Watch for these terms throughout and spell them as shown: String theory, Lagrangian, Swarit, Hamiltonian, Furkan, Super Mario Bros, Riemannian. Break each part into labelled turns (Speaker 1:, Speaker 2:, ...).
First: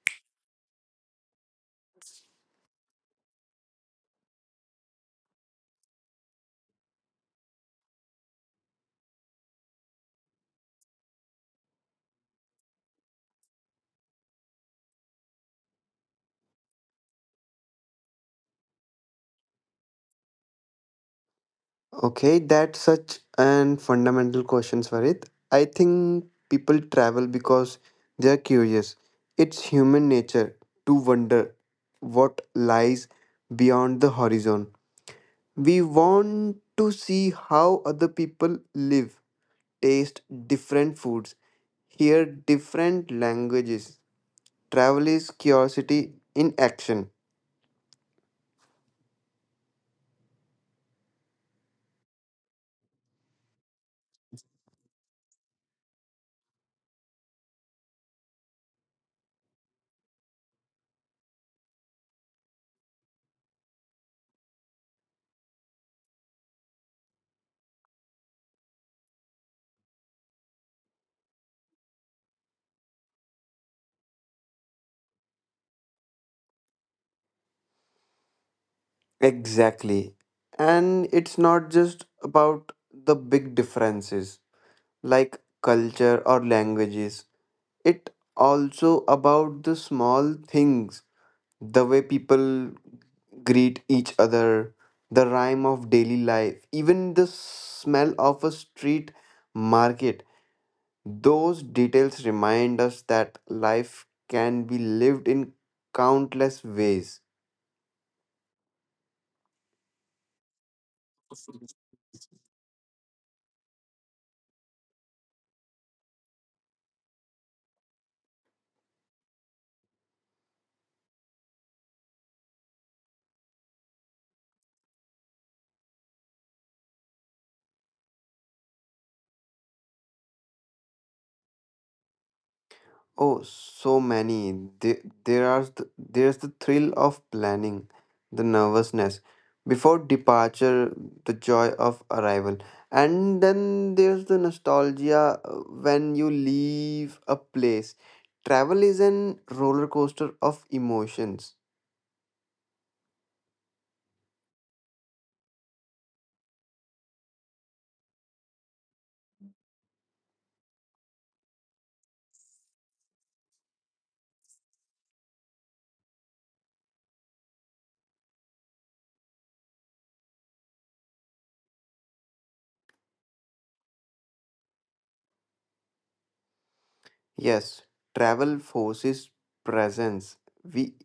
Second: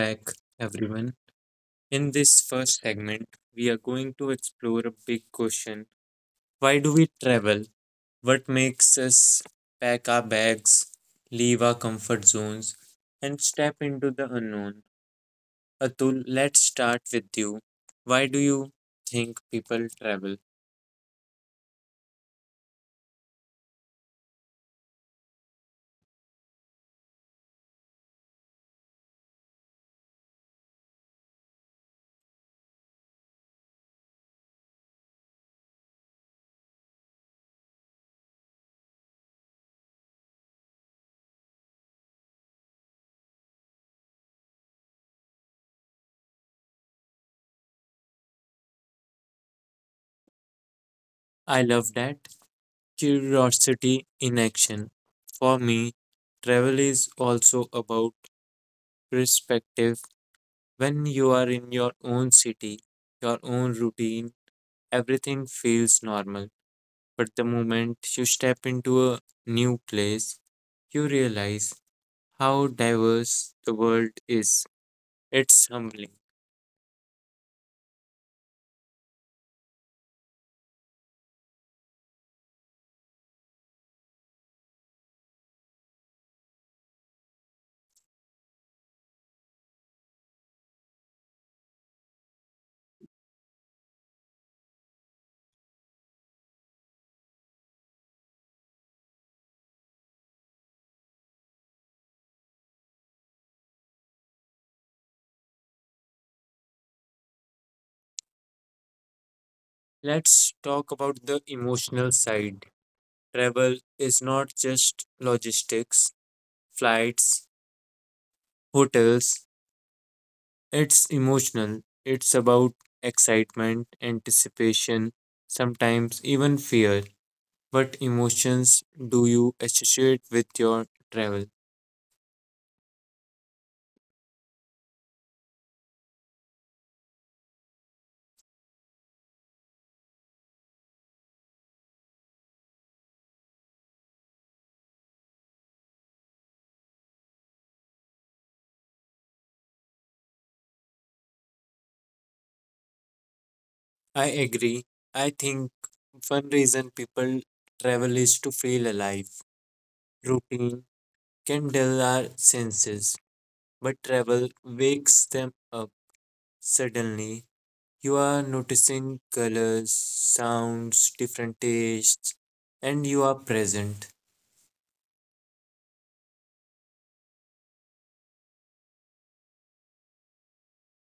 Speaker 1: back, everyone. In this first segment, we are going to explore a big question. Why do we travel? What makes us pack our bags, leave our comfort zones, and step into the unknown? Atul, let's start with you. Why do you think people travel?
Speaker 2: Okay, that's such an fundamental question, Swarit. I think people travel because they're curious. It's human nature to wonder what lies beyond the horizon. We want to see how other people live, taste different foods, hear different languages. Travel is curiosity in action.
Speaker 1: I love that. Curiosity in action. For me, travel is also about perspective. When you are in your own city, your own routine, everything feels normal. But the moment you step into a new place, you realize how diverse the world is. It's humbling.
Speaker 2: Exactly. And it's not just about the big differences like culture or languages. It also about the small things, the way people greet each other, the rhyme of daily life, even the smell of a street market. Those details remind us that life can be lived in countless ways.
Speaker 1: Let's talk about the emotional side. Travel is not just logistics, flights, hotels, it's emotional. It's about excitement, anticipation, sometimes even fear. What emotions do you associate with your travel?
Speaker 2: Oh, so many. There's the thrill of planning, the nervousness before departure, the joy of arrival, and then there's the nostalgia when you leave a place. Travel is an roller coaster of emotions.
Speaker 1: I agree. I think one reason people travel is to feel alive. Routine can dull our senses, but travel wakes them up suddenly. You are noticing colors, sounds, different tastes, and you are present.
Speaker 2: Yes, travel forces presence. We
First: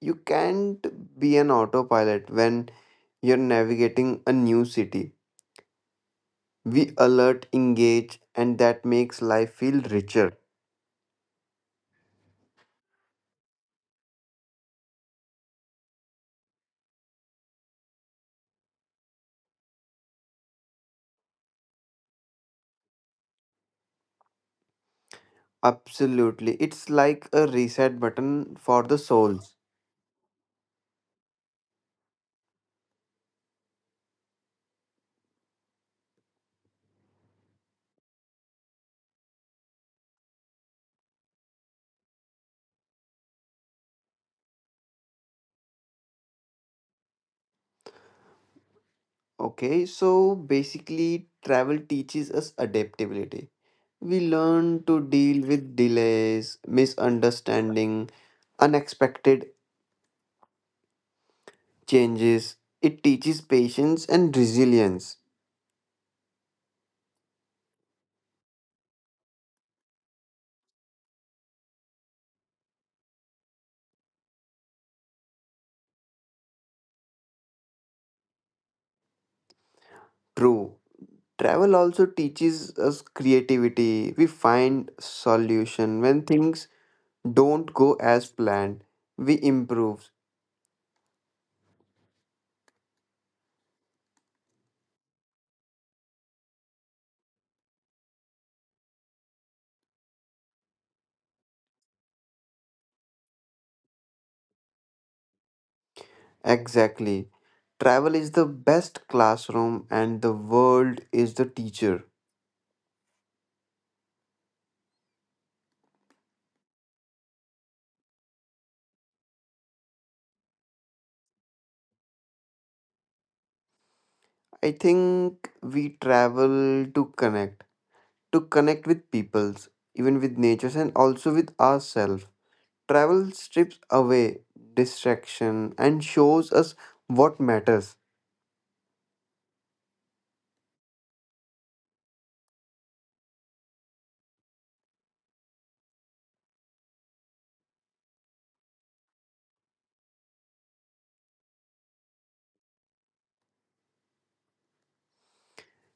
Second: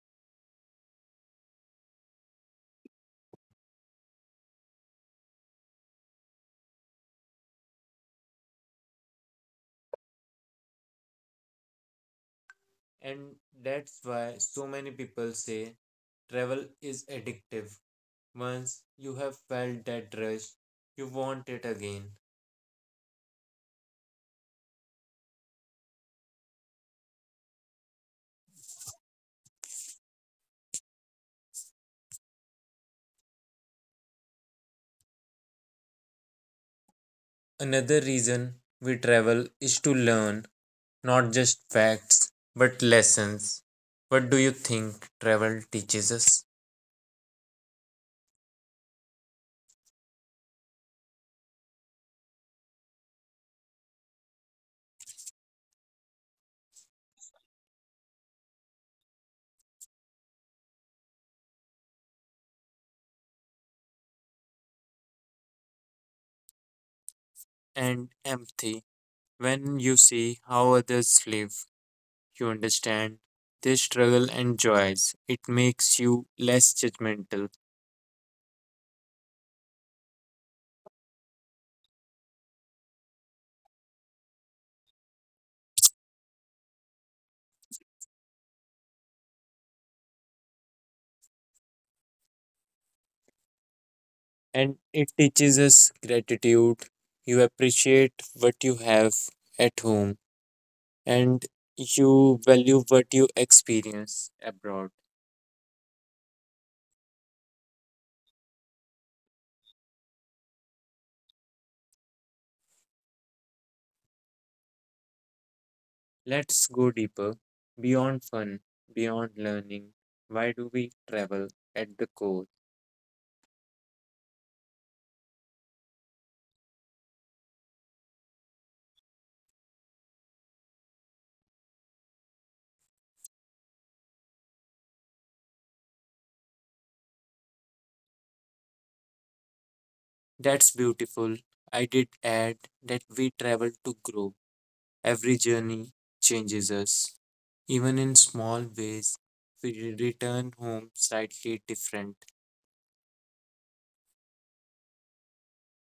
Speaker 2: you can't be an autopilot when you're navigating a new city. We alert, engage, and that makes life feel richer.
Speaker 1: And that's why so many people say travel is addictive. Once you have felt that rush, you want it again.
Speaker 2: Absolutely. It's like a reset button for the souls.
Speaker 1: Another reason we travel is to learn, not just facts but lessons. What do you think travel teaches us?
Speaker 2: Okay, so basically, travel teaches us adaptability. We learn to deal with delays, misunderstanding, unexpected changes. It teaches patience and resilience.
Speaker 1: And empathy. When you see how others live, you understand their struggle and joys. It makes you less judgmental,
Speaker 2: True. Travel also teaches us creativity. We find solution when things don't go as planned. We improve.
Speaker 1: and it teaches us gratitude. You appreciate what you have at home, and you value what you experience abroad.
Speaker 2: Exactly. Travel is the best classroom and the world is the teacher.
Speaker 1: Let's go deeper, beyond fun, beyond learning. Why do we travel at the core?
Speaker 2: I think we travel to connect with peoples, even with natures and also with ourselves. Travel strips away distraction and shows us what matters.
Speaker 1: That's beautiful. I did add that we travel to grow. Every journey changes us. Even in small ways, we return home slightly different.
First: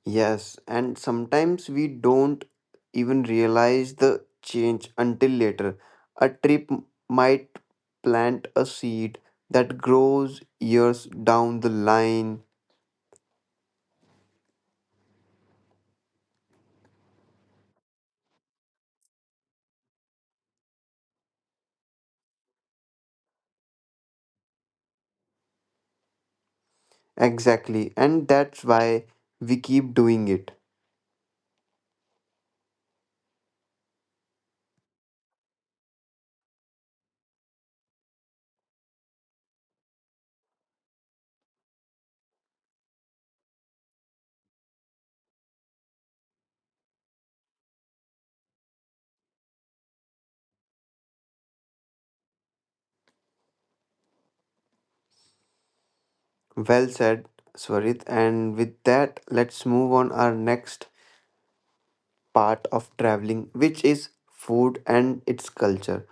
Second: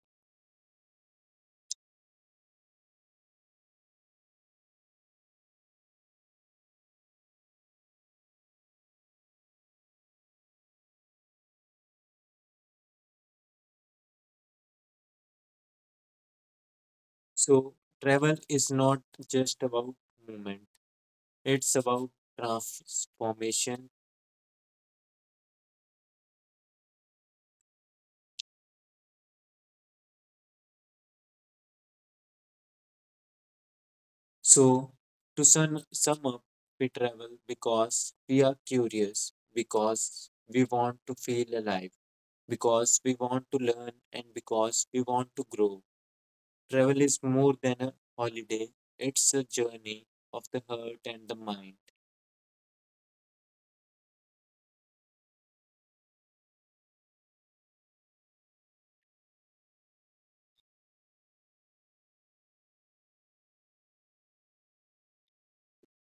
Speaker 2: Yes, and sometimes we don't even realize the change until later. A trip might plant a seed that grows years down the line.
Speaker 1: So, travel is not just about movement, it's about transformation.
Speaker 2: Exactly, and that's why we keep doing it.
Speaker 1: So, to sum up, we travel because we are curious, because we want to feel alive, because we want to learn, and because we want to grow. Travel is more than a holiday, it's a journey of the heart and the mind.
Speaker 2: Well said, Swarit. And with that, let's move on our next part of traveling, which is food and its culture.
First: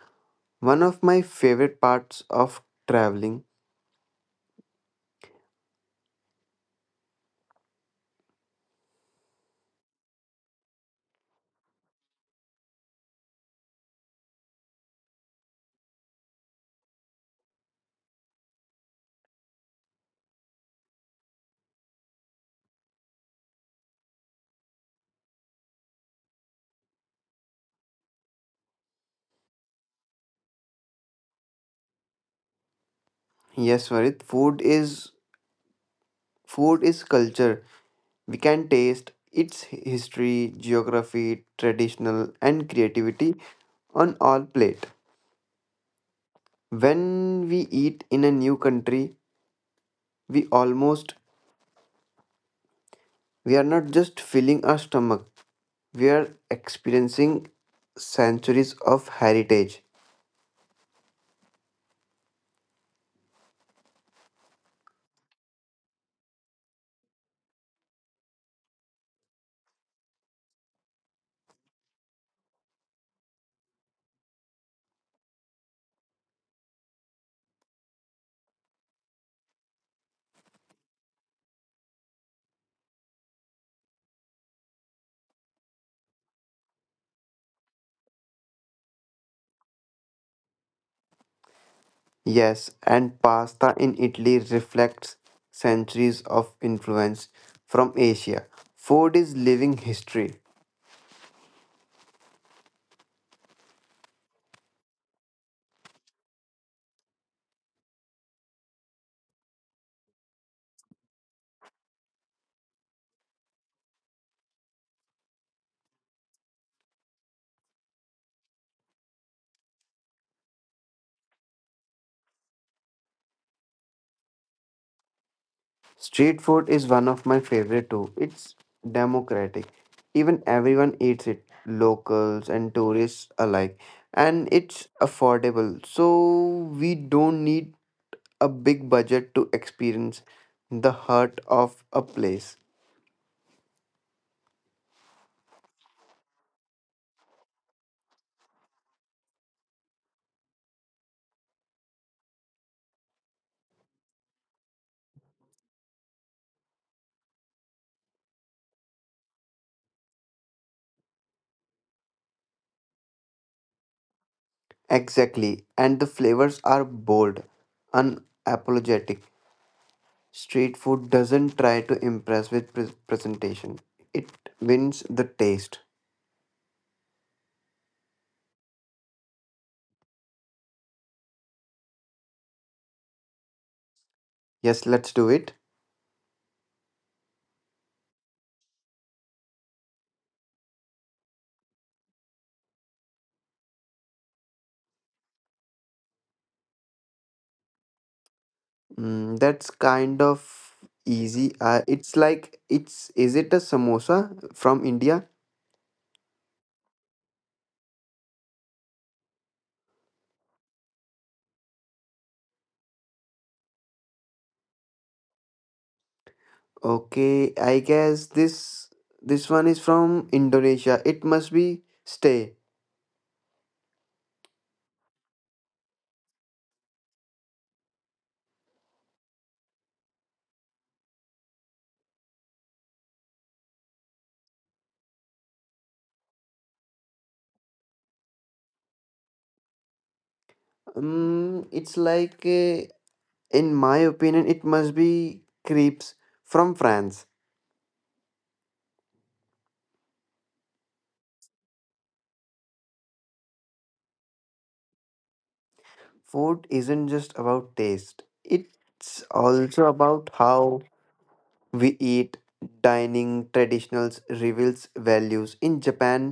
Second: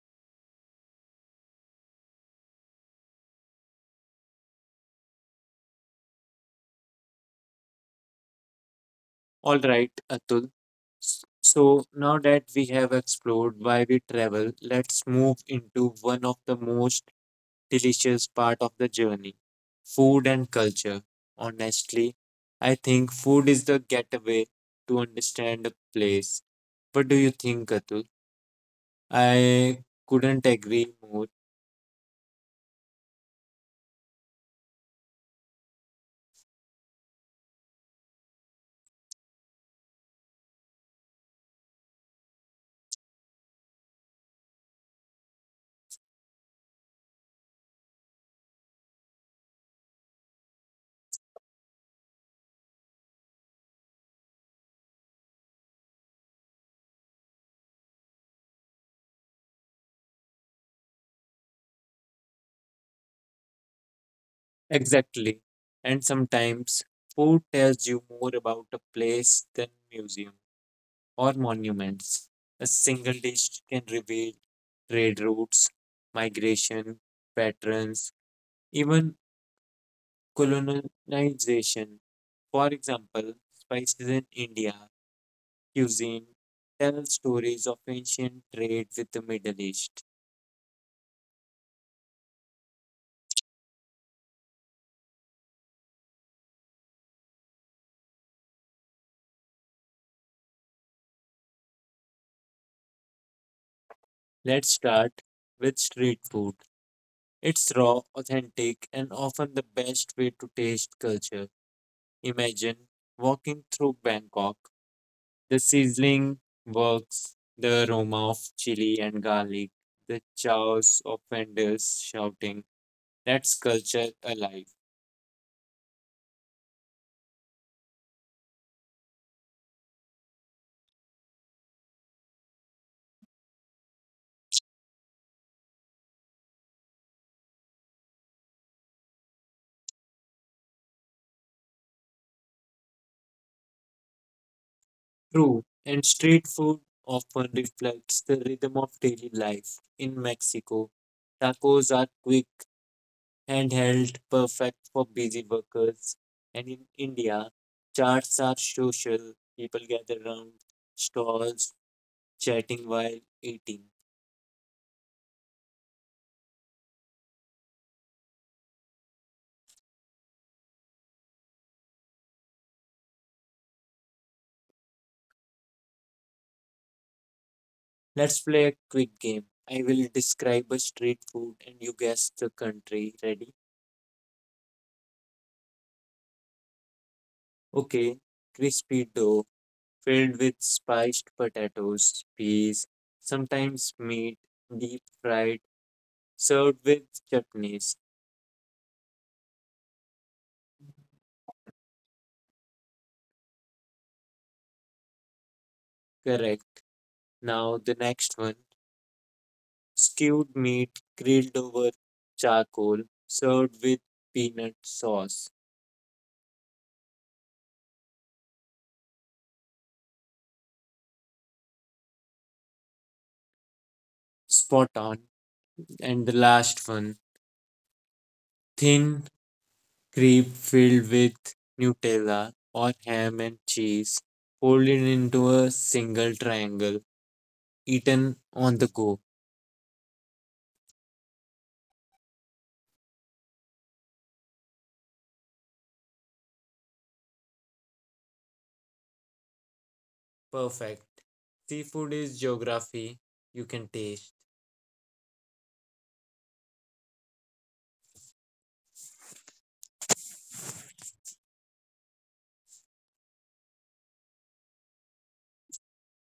Speaker 2: One of my favorite parts of traveling.
Speaker 1: All right, Atul. S- So now that we have explored why we travel, let's move into one of the most delicious part of the journey, food and culture. Honestly, I think food is the getaway to understand a place. What do you think, Atul? I couldn't agree more.
Speaker 2: Yes, Swarit. Food is culture. We can taste its history, geography, traditional and creativity on our plate. When we eat in a new country, we almost we are not just filling our stomach. We are experiencing centuries of heritage.
Speaker 1: Exactly. And sometimes food tells you more about a place than museums or monuments. A single dish can reveal trade routes, migration patterns, even colonization. For example, spices in India cuisine tell stories of ancient trade with the Middle East.
Speaker 2: Yes, and pasta in Italy reflects centuries of influence from Asia. Food is living history.
Speaker 1: Let's start with street food. It's raw, authentic, and often the best way to taste culture. Imagine walking through Bangkok. The sizzling works, the aroma of chili and garlic, the chows of vendors shouting. That's culture alive.
Speaker 2: Street food is one of my favorite too. It's democratic. Even everyone eats it, locals and tourists alike. And it's affordable. So we don't need a big budget to experience the heart of a place.
Speaker 1: True. And street food often reflects the rhythm of daily life. In Mexico, tacos are quick, handheld, perfect for busy workers. And in India, charts are social. People gather around stalls, chatting while eating.
Speaker 2: Exactly. And the flavors are bold, unapologetic. Street food doesn't try to impress with presentation. It wins the taste.
Speaker 1: Let's play a quick game. I will describe a street food and you guess the country. Ready?
Speaker 2: Yes, let's do it.
Speaker 1: Okay. Crispy dough filled with spiced potatoes, peas, sometimes meat, deep fried, served with chutneys.
Speaker 2: Mm, that's kind of easy. It's like it's is it a samosa from India?
Speaker 1: Correct. Now the next one. Stewed meat grilled over charcoal, served with peanut sauce.
Speaker 2: Okay, I guess this one is from Indonesia. It must be stay.
Speaker 1: Spot on. And the last one. Thin crepe filled with Nutella or ham and cheese, folded into a single triangle, eaten on the go.
Speaker 2: It's like in my opinion, it must be crepes from France.
Speaker 1: Perfect. Seafood is geography you can taste.
Speaker 2: Food isn't just about taste. It's also about how We eat dining traditionals reveals values. In Japan,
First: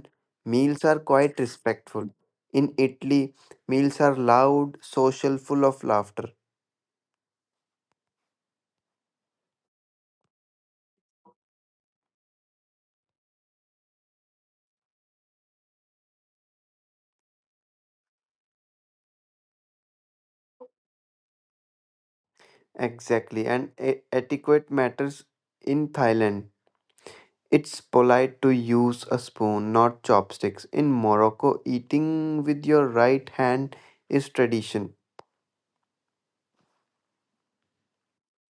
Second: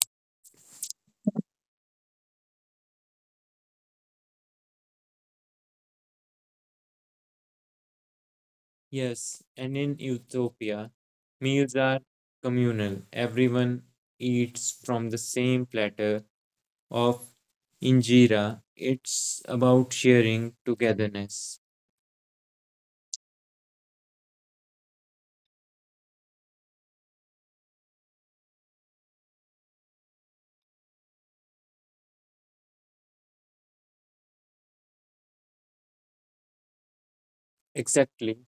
Speaker 2: meals are quite respectful. In Italy, meals are loud, social, full of laughter.
Speaker 1: Yes, and in Ethiopia, meals are communal. Everyone eats from the same platter of injera. It's about sharing togetherness.
Speaker 2: Exactly, and etiquette matters in Thailand. It's polite to use a spoon, not chopsticks. In Morocco, eating with your right hand is tradition.
Speaker 1: Exactly.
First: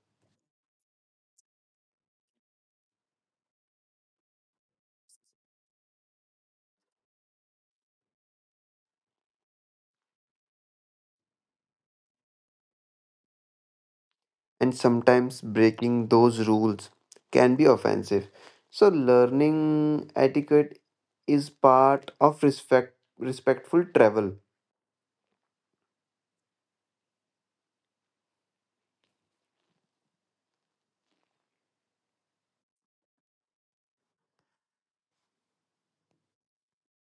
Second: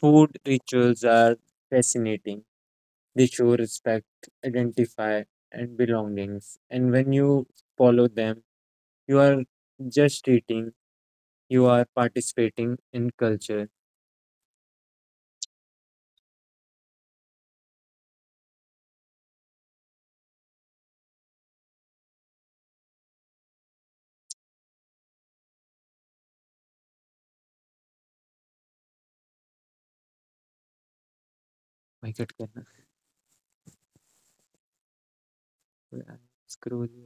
Speaker 1: Food rituals are fascinating. They show respect, identify, and belongings. And when you follow them, you are just treating, you are participating in culture.
Speaker 2: And sometimes breaking those rules can be offensive. So, learning etiquette is part of respectful travel.
Speaker 1: My God, करना है? Scroll